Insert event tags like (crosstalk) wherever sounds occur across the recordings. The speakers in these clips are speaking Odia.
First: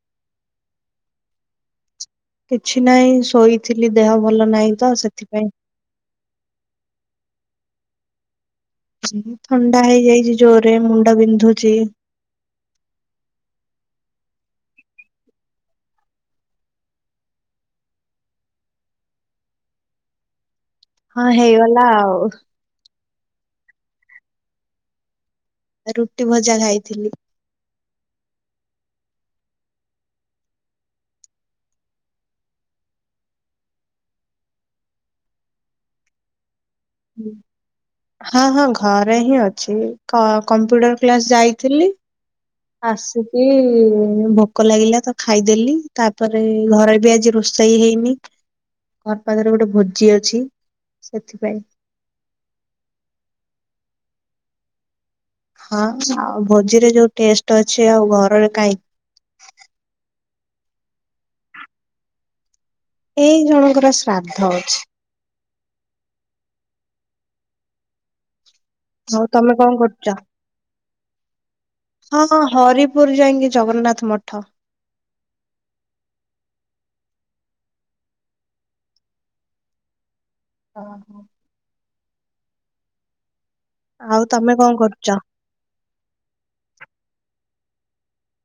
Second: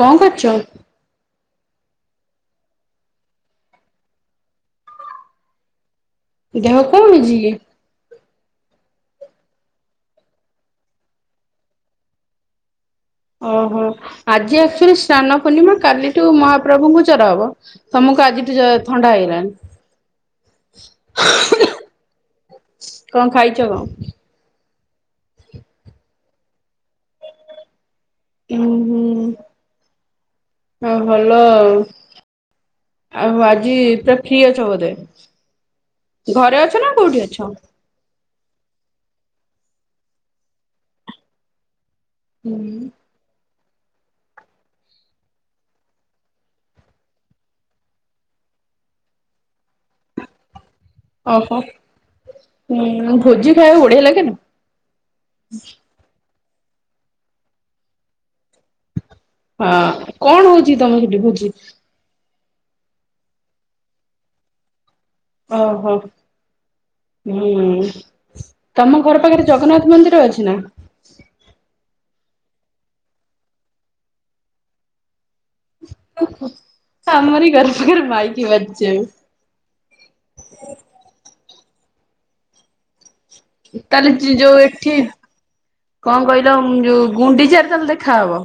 କଣ କରୁଚ। କିଛି ନାହିଁ ଶୋଇଥିଲି ଦେହ ଭଲ ନାହିଁ ତ ସେଥିପାଇଁ। ଦେହ କଣ ହେଇଛି କି? ଏହିଥଣ୍ଡା ହେଇ ଯାଇଛି ଜୋରରେ ମୁଣ୍ଡ ବିନ୍ଧୁଛି । ଓହୋ ଆଜି ଆକ୍ଚୁଆଲି ସ୍ନାନ ପୂର୍ଣିମା କାଲିଠୁ ମହାପ୍ରଭୁଙ୍କୁ ଜର ହବ ତମକୁ । କୁ ଆଜିଠୁ ଜ ଥଣ୍ଡା ହେଇଲାଣି । ହଁ ହେଇଗଲା ଆଉ । କଣ ଖାଇଛ କଁ । ରୁଟି ଭଜା ଖାଇଥିଲି। ହୁଁ ହୁଁ ହଁ ଭଲ ଆଉ । ଆଉ ଆଜି ପୁରା ଫ୍ରି ଅଛ ବୋଧେ ଘରେ ଅ ଅଛ ନା କୋଉଠି ଅଛ। ହଁ ହଁ ଘରେ ହିଁ ଅଛି କ କମ୍ପ୍ୟୁଟର କ୍ଲାସ ଯାଇଥିଲି। ଉଁ ‌ । ଏ ଭୋକ ଲାଗିଲା ତ ଖାଇଦେଲି ତାପରେ ଘରେ ବି ଆଜି ରୋଷେଇ ହେଇନି। ଘର୍ ପାଖରେ ଗୋଟେ ଭୋଜି ଅଛି। ସେଥିପାଇଁ ଓହୋ ଉଁ ଭୋଜି ଖାଇଆକୁ ବଢିଆ ଲାଗେ ନି। ହଁ ଆଉ ଭୋଜିରେ ଯୋଉ ଟେଷ୍ଟ ଅଛି ଆଉ ଘରରେ କାଇଁ । ହଁ କଣ ହଉଚି କି ତମ ସେଟି ଭୋଜି? ଏଇ ଜଣଙ୍କର ଶ୍ରାଦ୍ଧ ଅଛି। ଓ ହୋ ହୁଁ । ତମ ଘର ଆଉ ପାଖରେ ତମେ କଣ ଜଗନ୍ନାଥ କରୁଛ? ମନ୍ଦିର ଅଛି ନା? ହଁ ହରିପୁର ଯାଇଁକି ଜଗନ୍ନାଥ ମଠ। ସେ ଆମରି ଘର ପାଖରେ ମାଇକି ବାଜୁଛି ଏବେ। ହଁ ହଁ। ତାଏଲେ ଆଉ ତମେ ଯ-ଯୋଉ କଣ ଏଠି କରୁଛ? କଁ କହିଲ ଯୋଉ ଗୁଣ୍ଡିଚାରେ ‌ । ତାଏଲେ ଦେଖାହବ।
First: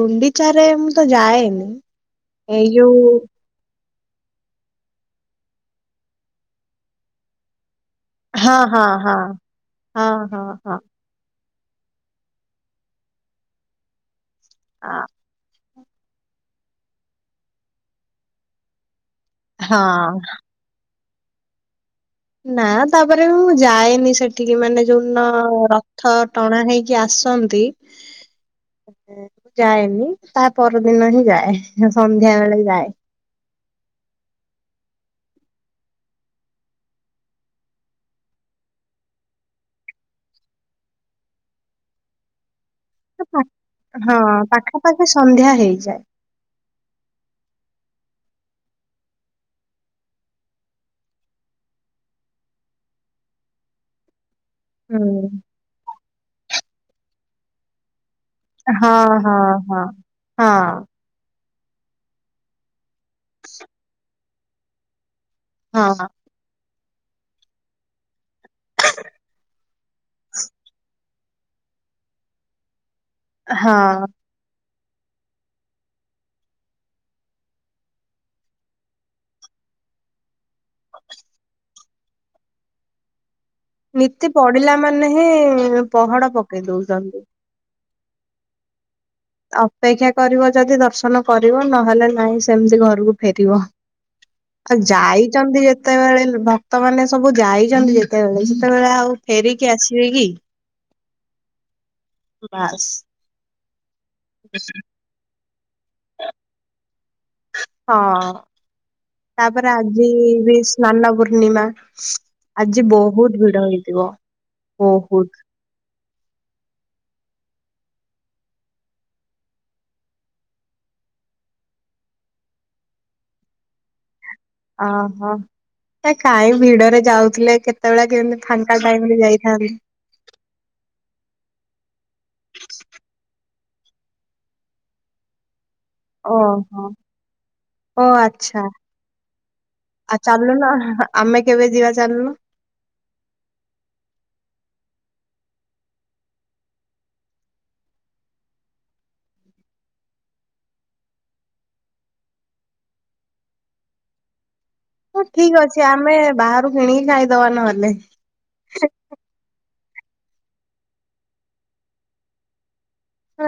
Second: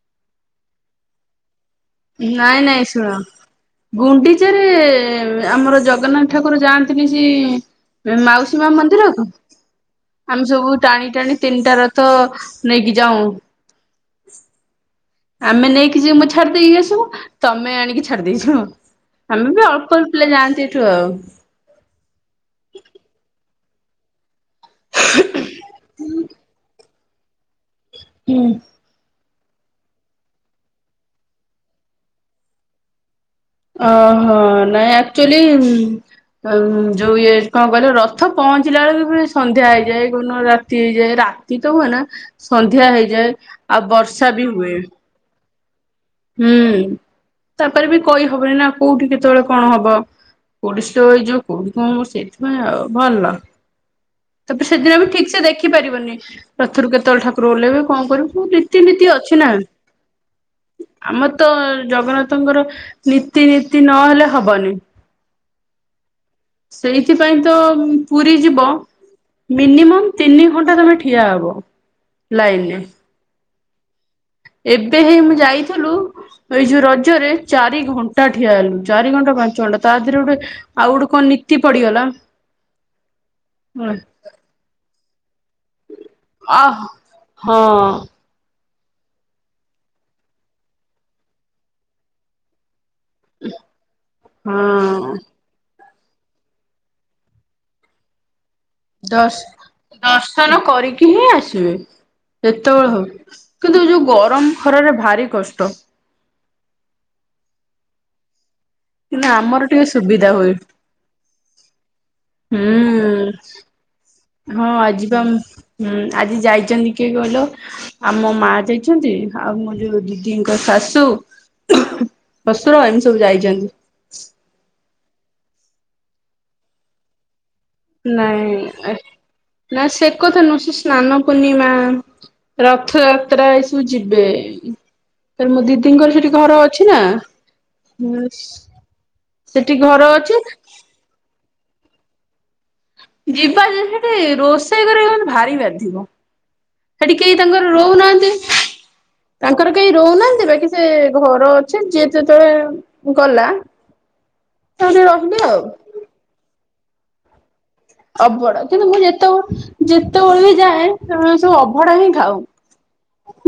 ଗୁଣ୍ଡିଚାରେ ମୁଁ ତ ଯାଏନି। ନାଇଁ ଏଇ ନାଇଁ ଶୁଣ। ଯୋଉ ଗୁଣ୍ଡିଚାରେ ଆମର ଜଗନ୍ନାଥ ଠାକୁର ଯାଆନ୍ତି ନି କି । ଏ ହଁ ମାଉସୀ ମା ହଁ ମନ୍ଦିର ହଁ କୁ ହଁ ହଁ ଆମେ ସବୁ ହଁ ଟାଣି ଟାଣି ତିନିଟା ରଥ ନେଇକି ଯାଉଁ। ଆ ଆମେ ନେଇକି ଯିବୁ ଛାଡି ଦେଇକି ଆସିବୁ। ତୋମେ ଆଣିକି ଛାଡି ଦେଇଯିବ। ଆମେ ବି ଅଳ୍ପ ଅ- ହଁ ପିଲା ଯାଆନ୍ତି ଏଠୁ ଆଉ। ନା ତାପରେ ବି ମୁଁ ଯାଏନି ସେଠିକି ମାନେ ଯୋଉନ ରଥ ଟଣା ହେଇ କି ଆସନ୍ତି। ହୁଁ। ଯାଏନି ତା ପରଦିନ ହିଁ ଯାଏ। ସେ ସନ୍ଧ୍ୟା ବେଳେ ଯାଏ। ଓହୋ ନାଇଁ ଆକ୍ଚୁଲି ଉଁ, ଆଉ ଯୋଉ ଇଏ କଣ କହିଲ ରଥ ପହଞ୍ଚିଲା ବେଳକୁ ପୁରା ସନ୍ଧ୍ୟା ହେଇଯାଏ। କୋଉନ ରାତି ହେଇଯାଏ। ରା ଆତି ତ ହୁଏ ନା। ସନ୍ଧ୍ୟା ହେଇଯାଏ। ଆଉ ହଁ ବର୍ଷା ବି ହୁଏ। ପାଖାପାଖି ସନ୍ଧ୍ୟା ହେଇଯାଏ। ହୁଁ, ତାପରେ ବି କଇହବନି ନା କୋଉଠି କେତେବେଳେ କଣ ହବ? ଓଡିଶାର ଯୋଉ (unintelligible) ସେଇଥିପାଇଁ ଆଉ ଭଲ। ତାପରେ ସେଦିନ ବି ହୁଁ ଠିକ୍ ସେ ଦେଖିପାରିବନି । ରଥରୁ କେତଳେ ଠାକୁର ଓହ୍ଲେଇବେ କଣ କରିବୁ? ରୀତିନୀତି ହଁ, ଅଛି ନା ହଁ, ହଁ, ହଁ। ଆମର ତ ଜଗନ୍ନାଥଙ୍କର ନୀତି ନୀତି ନହେଲେ ହବନି। ହଁ‌। ସେଇଥିପାଇଁ ତ ଉଁ, ପୁରୀ ଯିବ। ମିନିମମ୍ ତିନି ଘଣ୍ଟା ତୋମେ ଠିଆ ହବ ଲାଇନ୍ ରେ। ହଁ। ଏବେ ହେ ମୁଁ ଯାଇଥିଲୁ ଏଇ ଯୋଉ ରଜରେ ଚାରି ଘଣ୍ଟା ଠିଆ ହେଲୁ। ଚାରି ଘଣ୍ଟା ପାଞ୍ଚ ଚଣ୍ଡ ତା ଧିରୁ ଗୋଟେ ଆଉ ଗୋଟେ କଣ ନୀତି ପଡିଗଲା ହେଲା। ନିତି ପଡିଲା ମାନେ ହିଁ ଇଁ ପହଡ ଆ ପକେଇ ଦୋଉଚନ୍ତି। ହଁ ଅପେକ୍ଷା କରିବ ଯଦି ଦର୍ଶନ କରିବ ନହେଲେ ନାଇଁ ସେମିତି ଘର କୁ ଫେରିବ। ଆଉ ହଁ ଯାଇଚନ୍ତି ଯେ ତେବେଳେ ଭକ୍ତ ମାନେ ସବୁ ଯାଇଚନ୍ତି ଯେତେବେଳେ ସେତେବେଳେ ଆଉ ଦଶ୍ ଫେରିକି ଆସିବେ କି ଦର୍ଶନ କରିକି ହିଁ ଆସିବେ ବାସ୍। ଯେତବେଳେ ହଉ। କିନ୍ତୁ ଏ ଯୋଉ ଗରମ ଖରାରେ ଭାରି କଷ୍ଟ। ହଁ। କିନ୍ତୁ ଆମର ତାପରେ ଟିକେ ଆଜି ସୁବିଧା ଇ ହୁଏ -ବି ସ୍ନାନ ପୂର୍ଣ୍ଣିମା। ଆଜି ହୁଁ ବହୁତ ଭିଡ ହେଇଥିବ। ହଁ ଆଜିି ପା ବହୁତ ଉମ, ଉଁ, ଆଜି ଯାଇଚନ୍ତି କିଏ କଇ ତ ଆଉ ମୋମା ଯାଇଛନ୍ତି। ଆଉ ମୋ ଯୋଉ ଦିଦିଙ୍କ ଶାଶୁ । ଶଶୁର ଏମିତି ସବୁ ଯାଇଚନ୍ତି। ଓହୋ ଏ କାଇଁ ଭିଡରେ ଯାଉଥିଲେ । ନାଇଁ ଏ ନା ସେ କଥା ନୁହଁ ସିଏ ସ୍ନାନ ପୁନି ମା ରଥଯାତ୍ରା ଏସବୁ ଯିବେ। ତେଣୁ ମୋ ଦି ଓ ହୋ, ଓ ଆଚ୍ଛା । ସେଠି ଘର ଆଉ ଅଛି ଚାଲୁନ ଆମେ କେବେ ଯିବା ଚାଲୁନୁ? ଯିବା ଯେ ସେଠି ରୋଷେଇ କରିକି କିନ୍ତୁ ଭାରି ବାଧିବ । ସେଠି କେହି ତାଙ୍କର ରହୁନାହାନ୍ତି। ତାଙ୍କର କେଇ ରହୁନାହାନ୍ତି ବାକି ସେ ଘର ଅଛି। ଯିଏ ଯେତେବେଳେ ଗଲା ସେଠି ହଉ ରହିଲେ ଠିକ୍ ଆଉ ଅଛି ଆମେ ବାହାରୁ କିଣିକି ଖାଇଦବା ନହ ଅବଡା କିନ୍ତୁ ମୁଁ ଯେତବଳେ ଯେତବଳେ ବି ଯାଏ ସେମାନେ ସବୁ ଅଭଡା ହିଁ ଖାଉ।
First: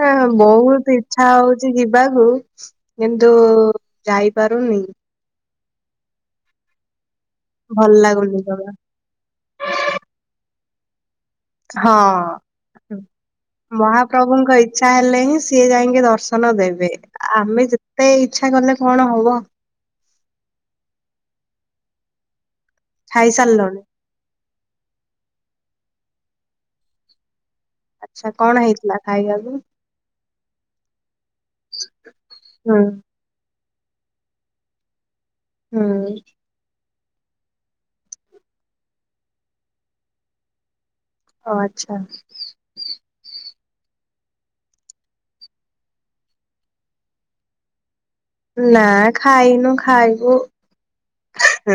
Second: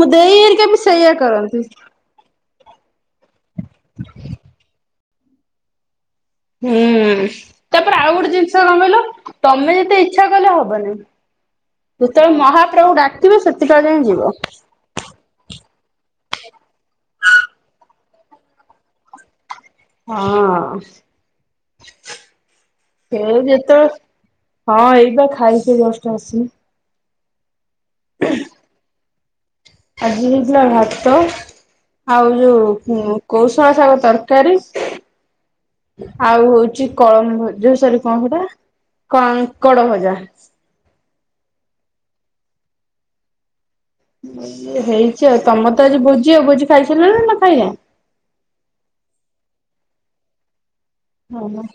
ମୋ ଦେଇ ହେରିକା ବି ବହୁତ ସେଇଆ ଇଚ୍ଛା କରନ୍ତି। ହଉଚି ଯିବାକୁ। କିନ୍ତୁ ଯାଇପାରୁନି। ହୁଁ ଭଲ ତାପରେ ଆଉ ଗୋଟେ ଲାଗୁନି ଜିନିଷ ଜମା କଣ କହିଲ ତୋମେ ଯେତେ ଇଚ୍ଛା କଲେ ହବ ବନି ଯେତେବେଳେ ହଁ। ମହାପ୍ରଭୁ ଡାକିବେ ସେତିକାବେଳେ ଯାଇଁ ଯିବ ମହାପ୍ରଭୁଙ୍କ ଇଚ୍ଛା ହେଲେ ହିଁ । ସିଏ ଜାଇଁଙ୍କି ଦର୍ଶନ ଦେବେ ଆମେ ଯେତେ ଇଚ୍ଛା କଲେ କଣ ହବ । ହଁ । ସେ ଖାଇସାରିଲଣି। ଯେତବେଳେ, ହଁ ଏଇପା ଖାଇକି ଜଷ୍ଟ ଆସିଲି । ଆଚ୍ଛା କଣ ହେଇଥିଲା ଖାଇବାକୁ? ଆଜି ହେଇଥିଲା ଭାତ ଆଉ ଯଉ ହୁଁ। ଉଁ କୌଶ ଶଳା ଶାଗ ତରକାରୀ ହୁଁ ଆଉ ହଉଚି କଳମ ଭଜ ଯୋଉ ସରି କଣ ସେଟା କାଙ୍କଡ ଭଜା । ଓ ଆଚ୍ଛା। ହେଇଚି ଆଉ ତମରତ ଆଜି ଭୋଜି ଆଉ ଭୋଜି ଖାଇସାରିଲଣି ନାଁ ଖାଇନ? ନାଁ ଖାଇନୁ ଖାଇବୁ । ହଁ ମ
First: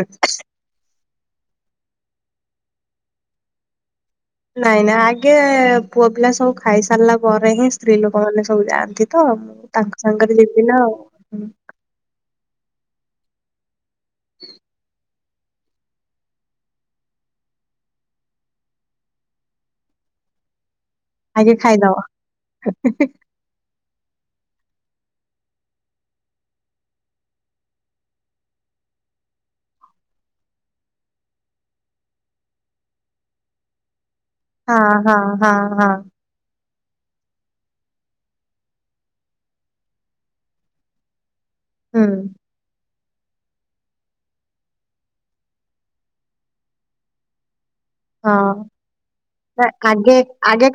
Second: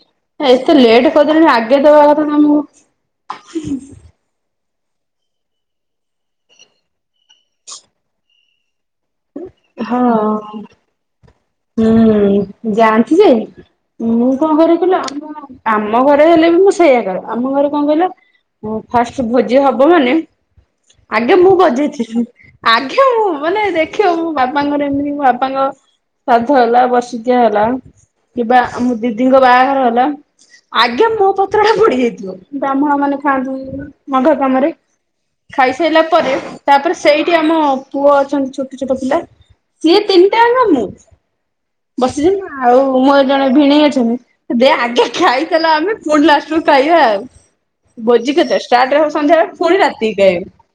ଏତେ ଲେଟ୍ କରିଦେଲେଣି ଆଗେ ଦବା କଥା ଆମୁକୁ। ନାଇଁ ନାଇଁ ଆଗେ ପୁଅ ପିଲା ସବୁ ଖାଇସାରିଲା ପରେ ହିଁ ସ୍ତ୍ରୀ ଲୋକମାନେ ସବୁ ଯାଆନ୍ତି । ତ ତାଙ୍କ ସାଙ୍ଗରେ ହଁ। ଯିବିନା ଆଉ । ହୁଁ ଯାଆନ୍ତି ଯେ ମୁଁ କଣ କରେ କହିଲ ଆମ ଆମ ଘରେ ହେଲେ ବି ମୁଁ ସେଇଆ କରେ ଆମ ଘରେ କଣ କହିଲ ଅ ଫାଷ୍ଟ ଭୋଜି ହବ ମାନେ ଆଗେ ମୁଁ ବଜେଇଥିଲି ଆଗେ ମୁଁ ମାନେ ଦେ ଖିବ ମୋ ବାପାଙ୍କର ଏମିତି ମୋ ବାପାଙ୍କ ସାଦ୍ଧ ହେଲା ବର୍ଷିକିଆ ହେଲା କିବା ଆମ ଦିଦିଙ୍କ ବାହାଘର ହେଲା । ଆଗେ ମୋ ପତ୍ରଟା ପଡିଯାଇଥିବ ବ୍ରାହ୍ମଣ ମାନେ ଖଆନ୍ତି। ମାଘ କାମରେ ହଁ ହଁ ହଁ ହଁ ଖାଇସାଇଲା ପରେ ତାପରେ ସେଇଟି ଆମ ପୁଅ ଅଛନ୍ତି ଛୋଟ ଛୋଟ ପିଲା ସିଏ ତିନିଟା ଆଙ୍କ ମୁଁ ହୁଁ ବସିଯି ନାଁ ଆଉ ମୋର ଜଣେ ଭିଣେଇ ଅଛନ୍ତି ଦେ ଆଗେ ଖାଇସାରିଲେ ଆମେ ପୁଣି ଲାଷ୍ଟକୁ ଖାଇବା ଆଉ । ଭୋଜିି କେତେ ହଁ। ଷ୍ଟାର୍ଟ ହବ ସନ୍ଧ୍ୟାବେଳେ ନା ପୁଣି ଆଗେ ରାତିକି ଆଗେ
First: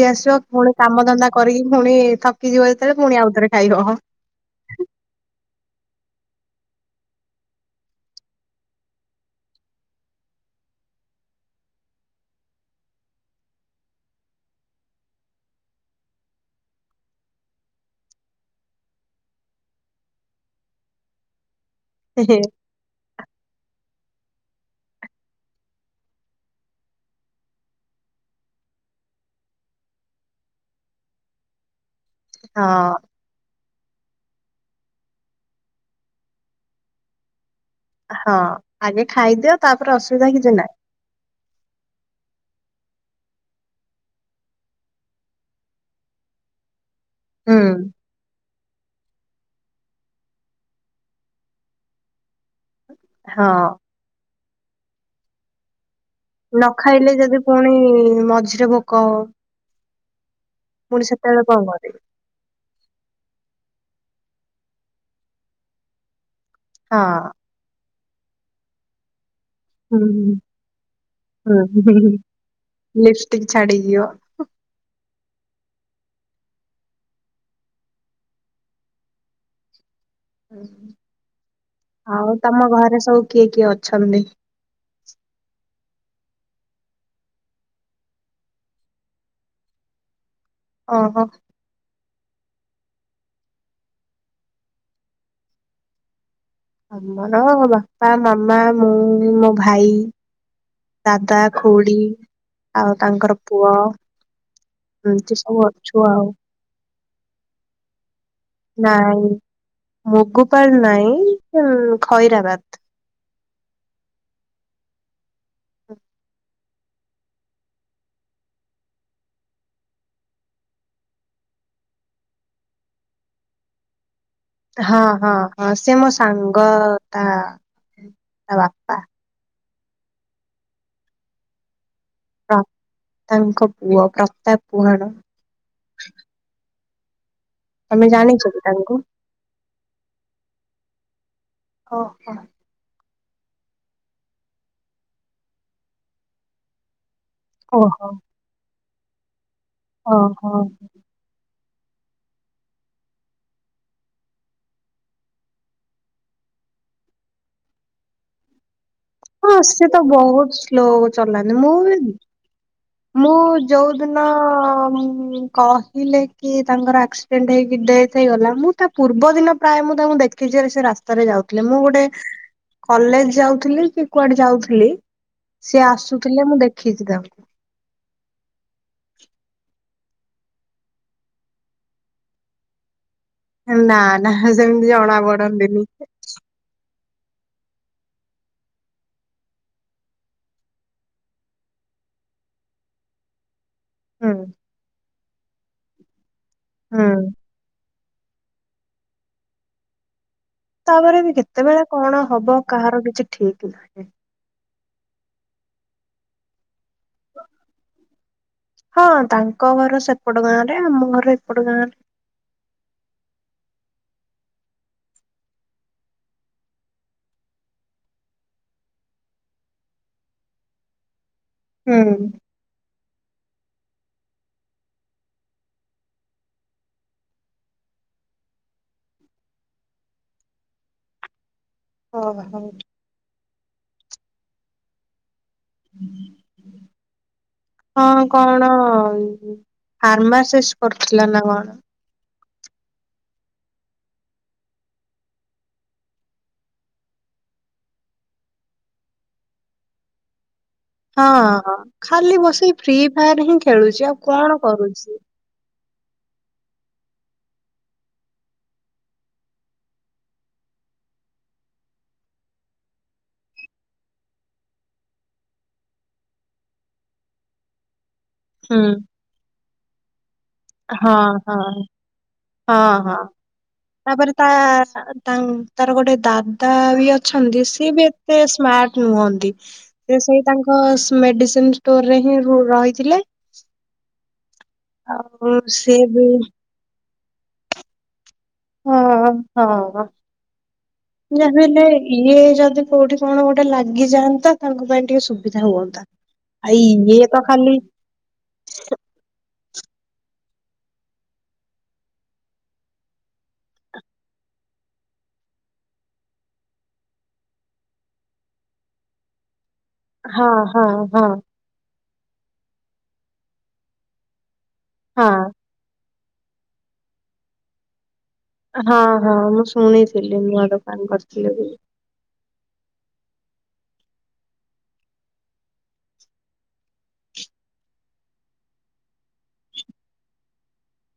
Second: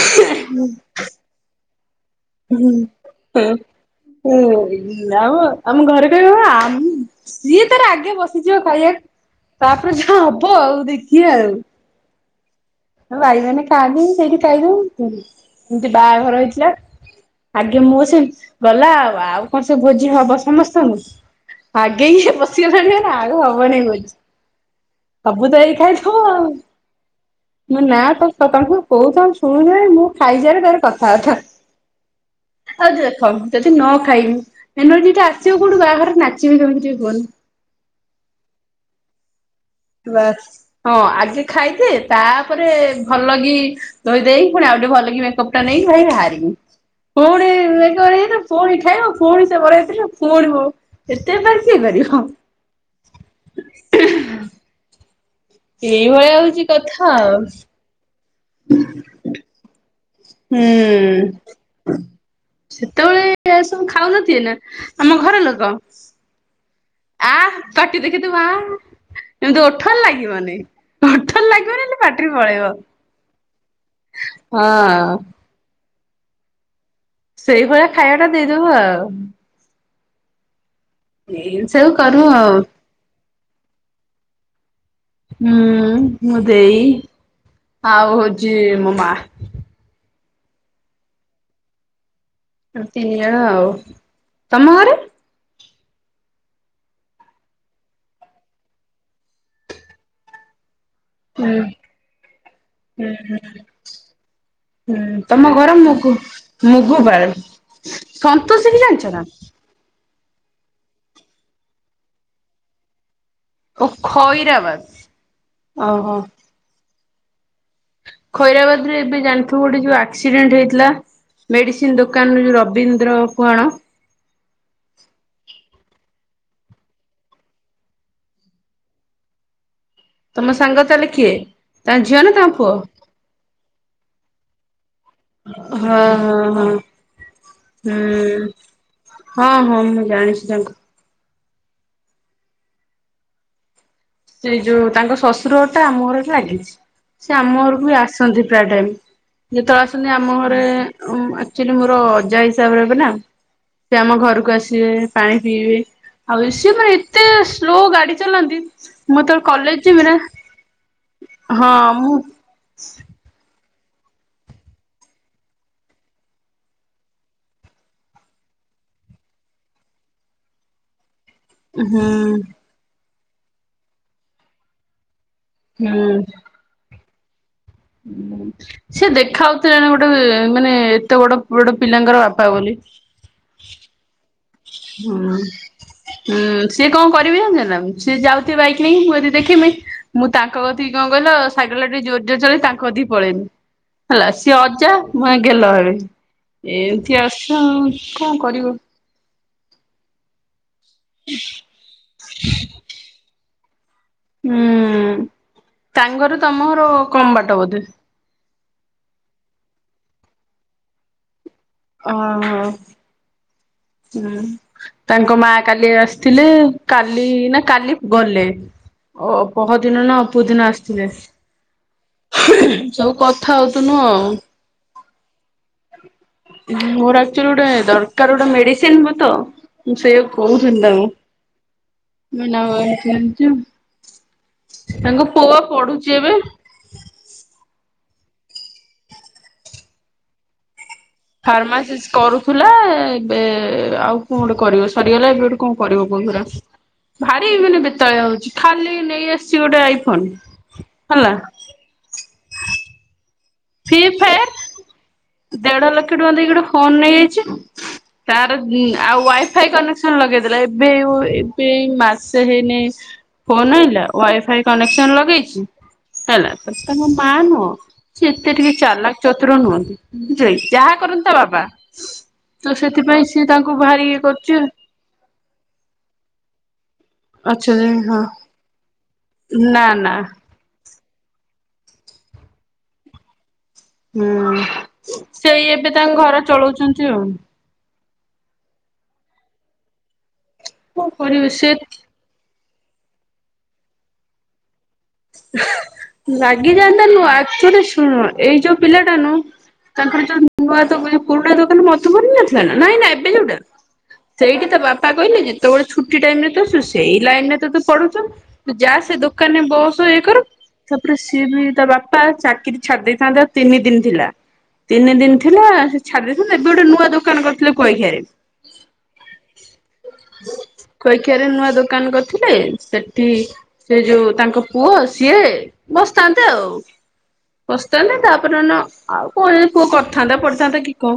ଖାଇବୁ । କାମଧନ୍ଦା କରିକି ପୁଣି ଥକିଯିବ ହୁଁ ଯେତେବେଳେ ପୁଣି ଆଉଥରେ ଖାଇବ ହେ ହୁଁ ହୁଁ ଆମ ଆମ ଘରେ କହିବ ଆମ ସିଏ ତାର ଆଗେ ବସିଯିବ ଖାଇବାକୁ । ତାପରେ ଯାହା ହବ ଆଉ ଦେଖିଆ ଆଉ । ସବୁ ବାଇ ମାନେ ଖାଆନ୍ତି ସେଇଠି ଖାଇଦଉ ଉଁ ଏମିତି ବାହାଘର ହେଇଥିଲା । ଆଗେ ମୁଁ ବସିଗନି ଗଲା ଆଉ ଆଉ କଣ ସେ ଭୋଜି ହବ ସମସ୍ତଙ୍କୁ । ଆଗେ ଇଏ ହେ। ବସିଗଲାଣି ମାନେ ଆଉ ହବନି ଭୋଜି । ସବୁ ତ ଏଇ ଖାଇ ଥିବା ଆଉ। ମୋ ନା ତ ତାଙ୍କୁ କହୁଥ ଶୁଣୁନ ମୁଁ ଖାଇସାରେ ତାପରେ କଥାବାର୍ତ୍ତା। ଆଉ ହଁ ଯ ଦେଖ ନ ଖାଇବି ଏନୋଜି ଆସିବ କୋଉଠୁ ବାହାଘରରେ ନାଚିବି କେମିତି ଟିକେ କୁହନି? ହଁ ଆଗେ ଖାଇଦିଅ ତାପରେ ବା ଅସୁବିଧା କିଛି ନାହିଁ ହଁ ଆଜି ଖାଇଦେ ତାପରେ ଭଲ କି ଧୋଇ ଦେଇ ପୁଣି ଆଉ ଟେ ଭଲ କି ମେକଅପ୍ ଟା ନେଇକି ଭାଇ ବାହାରିବି। ପୁଣି ହୁଁ ଏକ ପୁଣି ଖାଇବ ପୁଣି ତେ ବଡ ହେଇଥିଲୁ ପୁଣି ହ ଏତେ ବାର ସିଏ କରିବ। ହଁ। ଏଇଭଳିଆ ହଉଛି ନ କଥା ଖାଇଲେ ଆଉ ଯଦି ପୁଣି ମଝିରେ ଭୋକ ହ ହୁଁ ସେତେବେଳେ ସବୁ ଖାଉନଥିବେ ନା ଆମ ଘର ଲୋକ। ହଁ ଆ ପାଟି ଦେଖେଇ ଦବୁ ତୁ ଆ। କିନ୍ତୁ ଓଠରେ ହୁଁ ହୁଁ ହୁଁ। ଲାଗିବନି ଓଠରେ ଲାଗିବନି ହେଲେ ପାଟିରୁ ପଳେଇବ। ଲିଫଷ୍ଟିକି ଚଡ଼ିଯିବ। ହଁ ସେଇଭଳିଆ ଖାଇବା ଟା ଦେଇଦବ ଆଉ। ଏଇ ସବୁ କରୁ ଆଉ ତମ ଘରେ ସବୁ କିଏ କିଏ ଅଛନ୍ତି? ହୁଁ ମୋ ଦେଇ ଆଉ ହୋଉଚି ମୋ ମା। ଓହୋ। ଆମେ ତିନିଜଣ ଆଉ ତମ ଘରେ? ଆମର ବାପା ମାମା ମୁଁ ମୋ ଭାଇ ଦାଦା ହୁଁ ଖୁଡ଼ି ଆଉ ହୁଁ ତାଙ୍କର ପୁଅ। ହୁଁ ଏମିତି ତମ ସବୁ ଘର ଅଛୁ ମୁକୁ ଆଉ ମୁ ଘୋବାର ସନ୍ତୋଶୀ କି ଜାଣିଚ ନା? ନାଇଁ ମୁଗୁପାଳ ନାଇଁ ଉଁ ଖଇରାବାଦ। ଓଃ ଖଇରାବାଦ ଓହୋ। ଖଇରାବାଦ ରେ ଏବେ ଜାଣିଥିବୁ ଗୋଟେ ଯୋଉ ଆକ୍ସିଡେଣ୍ଟ ହେଇଥିଲା? ମେଡିସିନ ଦୋକାନରେ ଯୋଉ ରବୀନ୍ଦ୍ର କୁଆଣ। ହଁ ହଁ ହଁ ସେ ମୋ ସାଙ୍ଗ ତା ତା ବାପା। ତମ ସାଙ୍ଗ ତାହଲେ କିଏ ତାଙ୍କ ଝିଅ ନା ତାଙ୍କ ପ୍ର ପୁଅ? ତାଙ୍କ ପୁଅ ପ୍ରତାପ ପୁହାଣ ହଁ ହଁ ହଁ। ତମେ ହୁଁ ଜାଣିଛ କି ତାଙ୍କୁ ହଁ ହଁ ମୁଁ ଜାଣିଛି ତାଙ୍କୁ। ଓହୋ। ସେ ଯୋଉ ତାଙ୍କ ଶଶୁର ଘର ଟା ଆମ ଘରଠି ଲାଗିଛି। ସେ ଆମ ଘରକୁ ବି ଓହୋ ଆସନ୍ତି ପ୍ରାୟେ ଟାଇମ। ଯେତେବେଳେ ଆସନ୍ତି ଆମ ଘରେ ଓହୋ ଉଁ ଅକ୍ଚୁଲି ମୋର ଅଜା ହିସାବରେ ହେବେ ନା। ସେ ଆମ ଘରକୁ ଆସିବେ ପାଣି ପିଇବେ। ଆଉ ସିଏ ମାନେ ଏତେ ସ୍ଲୋ ଗାଡି ଚଲାନ୍ତି। ମୁଁ ଯେତୋବେଳେ ହଁ ସେ କଲେଜ ତ ଯିବି ନା ବହୁତ ସ୍ଲୋ ଚଲାନ୍ତି ହଁ ବି ମୁଁ ମୁଁ ଯୋଉଦିନ ଉଁ କହିଲେ କି ତାଙ୍କର ଆକ୍ସିଡେଣ୍ଟ ହେଇକି ଡେଥ୍ ହେଇଗଲା ମୁଁ ଜ ମୁଁ ତା ପୂର୍ବ ଦିନ ପ୍ରାଏ ମୁଁ ତାଙ୍କୁ ଦେଖିଚି ଆରେ ସେ ରାସ୍ ସ୍ତାରେ ଯାଉଥିଲେ ମୁଁ ଗୋଟେ ହୁଁ କଲେଜ ଯାଉଥିଲି କି କୁଆଡେ ଯାଉଥିଲି। ସିଏ ଆସୁଥିଲେ ମୁଁ ଦେଖିଚି ତାଙ୍କୁ। ଉଁ ସିଏ ଦେଖ ହୋଉଥିଲେନା ଗୋଟେ ଏଁ ମାନେ ଏତେ ବଡ ବଡ ପିଲାଙ୍କର ବାପା ବୋଲି? ନା ନା ସେମିତି ହୁଁ ଜଣା ପଡନ୍ତିନି। ହିଁ ସିଏ କଣ କରିବି ଜାଣିଚ ନା। ସିଏ ଯାଉଥିବେ ବାଇକ୍ ନେଇକି। ମୁଁ ଯଦି ଦେଖିମି ମୁଁ ତାଙ୍କ କି କଣ କହିଲ ସାଇକେଲ ଟା ଜୋର୍ ଜୋର୍ ଚଲେଇ କି ତାଙ୍କ କତିକି ପଳେଇମି। ହେଲା ହୁଁ ସିଏ ଅଜା ମୋ ସାଙ୍ଗେ ଗେଲ ହେବେ ହୁଁ ଏମତି ଆସୁଛ ଆଉ। କଣ କରିବ। ତାପରେ ବି କେତେବେଳେ କଣ ହବ କାହାର କିଛି ଠିକ ନାହିଁ। ହୁଁ ତାଙ୍କ ଘରୁ ତମ ଘର କମ ବାଟ ବୋଧେ ହଁ ତାଙ୍କ ଘର ସେପଟ ଗାଁ ରେ ଆମ ଘର ଏ ଓହୋ। ହୁଁ ତାଙ୍କ ମା କାଲି ଆସିଥିଲେ କାଲି ନା କାଲି ଗଲେ। ଓ ପହଁଦିନ ନା ଅପଦିନ ଆସିଥିଲେ। ହୁଁ। ସବୁ କଥା ହୋଉଥୁନୁ ଆଉ। ମୋର ଆକ୍ଚୁଲି ଗୋଟେ ଦରକାର ଗୋଟେ ମେଡିସିନ ମୁଁ ତ ମୁଁ ସେଇଆକୁ କୋହୁଥିନି ତାଙ୍କୁ। ଓହୋ। ମୀନା (unintelligible) ତାଙ୍କ ପୁଅ ପଢୁଚି ଏବେ ହଁ କଣ ଫାର୍ମାସିଷ୍ଟ କରୁଥିଲା ନା କଣ। ଥୁଲା ଏବେ ଆଉ କଣ ଗୋଟେ କରିବ ସରିଗଲା ଏବେ ଗୋଟେ କଣ କରିବ କହୁଥିଲା। ଭାରି ମାନେ ବେତାଳିଆ ହୋଉଚି ଖାଲି ନେଇ ଆସିଚି ଗୋଟେ ଆଇଫୋନ। ହେଲା। ହଁ ଖାଲି ବସିକି ଫ୍ରି ଫାୟାର ହିଁ ଫ୍ରି ଖେଳୁଚି ଆଉ କଣ କରୁଚି। ଲକ୍ଷେ ଟଙ୍କା ଦେଇକି ଗୋଟେ ଫୋନ ନେଇଆଇଚି। ତାର ଉଁ ଆଉ ୱାଇଫାଇ କନେକ୍ସନ ଲଗେଇ ଦେଲା ଏବେ ଏବେ ଏଇ ମାସେ ହେନେଇନି। ଫୋନ ଆଣିଲା ୱାଇଫାଇ କନେକ୍ସନ ଲଗେଇଛି ହେଲା ତ ତାଙ୍କ ମା ନୁହଁ। ସେ ଏତେ ଟିକେ ହୁଁ। ଚାଲାକ୍ ଚତୁର ନୁହନ୍ତି ବୁଝିଲ କି। ଯାହା ହଁ କରନ୍ତି ତା ହଁ। ବାବା ତ ହଁ ହଁ ସେଥିପାଇଁ ସିଏ ତାଙ୍କୁ ଭାରି ଇଏ ତାପରେ ତା କରୁଛି ତା ତାର ଗୋଟେ ଦା ଦାଦା ବି ଅଛନ୍ତି ସି ବି ଏତେ ସ୍ମାର୍ଟ ନୁହନ୍ତି ନା ନା ସେ ସେଇ ତାଙ୍କ ମେଡିସିନ ଷ୍ଟୋର ରେ ହିଁ ରହିଥିଲେ। ହୁଁ ଆଉ ସେଇ ଏବେ ସେ ତାଙ୍କ ବି ଘର ଚଳଉଛନ୍ତି ଆଉ। ହଁ ହଁ କଣ କରିବେ ସେ ଯାହାବିହେଲେ ଇଏ ଯଦି କୋଉଠି କଣ ଗୋଟେ ଲାଗିଯାଆନ୍ତା ତାଙ୍କ ପାଇଁ ଟିକେ ସୁବିଧା ହୁଅନ୍ତା। ଆଉ ଲାଗିଯାଆନ୍ତା ନୁଁହ ଇଏ ତ ଖାଲି ଆଚୁଆଲି ଶୁଣ ଏଇ ଯୋଉ ପିଲା ଟା ନୁ ତାଙ୍କର ଯୋଉ ନୂଆ ତ ପୁରୁଣା ଦୋକାନ ମତବନ ନଥିଲା ନା ନାଇଁ ନା ଏବେ ଯୋଉଟା। ସେଇଠି ତା ବାପା କହିଲେ ଯେତେବେଳେ ଛୁଟି ଟାଇମ୍ ରେ ତୁ ଅଛୁ ସେଇ ଲାଇନରେ ତୁତ ପଢୁଛୁୁ ତୁ ଯା। ସେ ଦୋକାନ ରେ ବସ ଇଏ କର ହଁ ହଁ ତାପରେ ହଁ ସିଏ ବି ତା ବାପା ଚାକିରି ଛାଡି ଦେଇଥାନ୍ତେ ଆଉ ତିନି ଦିନ ଥିଲା ତିନି ଦିନ ହଁ। ଥିଲା। ଛାଡ଼ିଦେଇ ଥାନ୍ତେ ଏବେ ଗୋଟେ ନୂଆ ଦୋକାନ କରିଥିଲେ କହିିଆରେ। ହଁ ହଁ ମୁଁ ଶୁଣିଥିଲି ନୂଆ ଦୋକାନ କୁଆଖିଆରେ କରିଥିଲେ ନୂଆ ବୋଲି। ଦୋକାନ କରିଥିଲେ ସେଠି ସେ ଯୋଉ ତାଙ୍କ ପୁଅ ସିଏ ବସିଥାନ୍ତେ ଆଉ। ବସିଥାନ୍ତେ ତାପରେ ଆଉ କଣ ପୁଅ କରିଥାନ୍ତା ପଡିଥାନ୍ତା କି କଣ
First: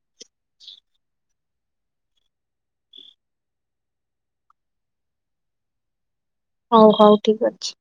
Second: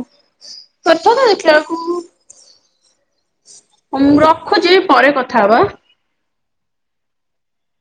କରିଥା ହଁ ଦେଖିଲା ବେଳକୁ ମୁଁ ରଖୁଛି ପରେ କଥା ହବା ଆଁ। ହୋଉ ହୋଉ ଠିକ୍ ଅଛି।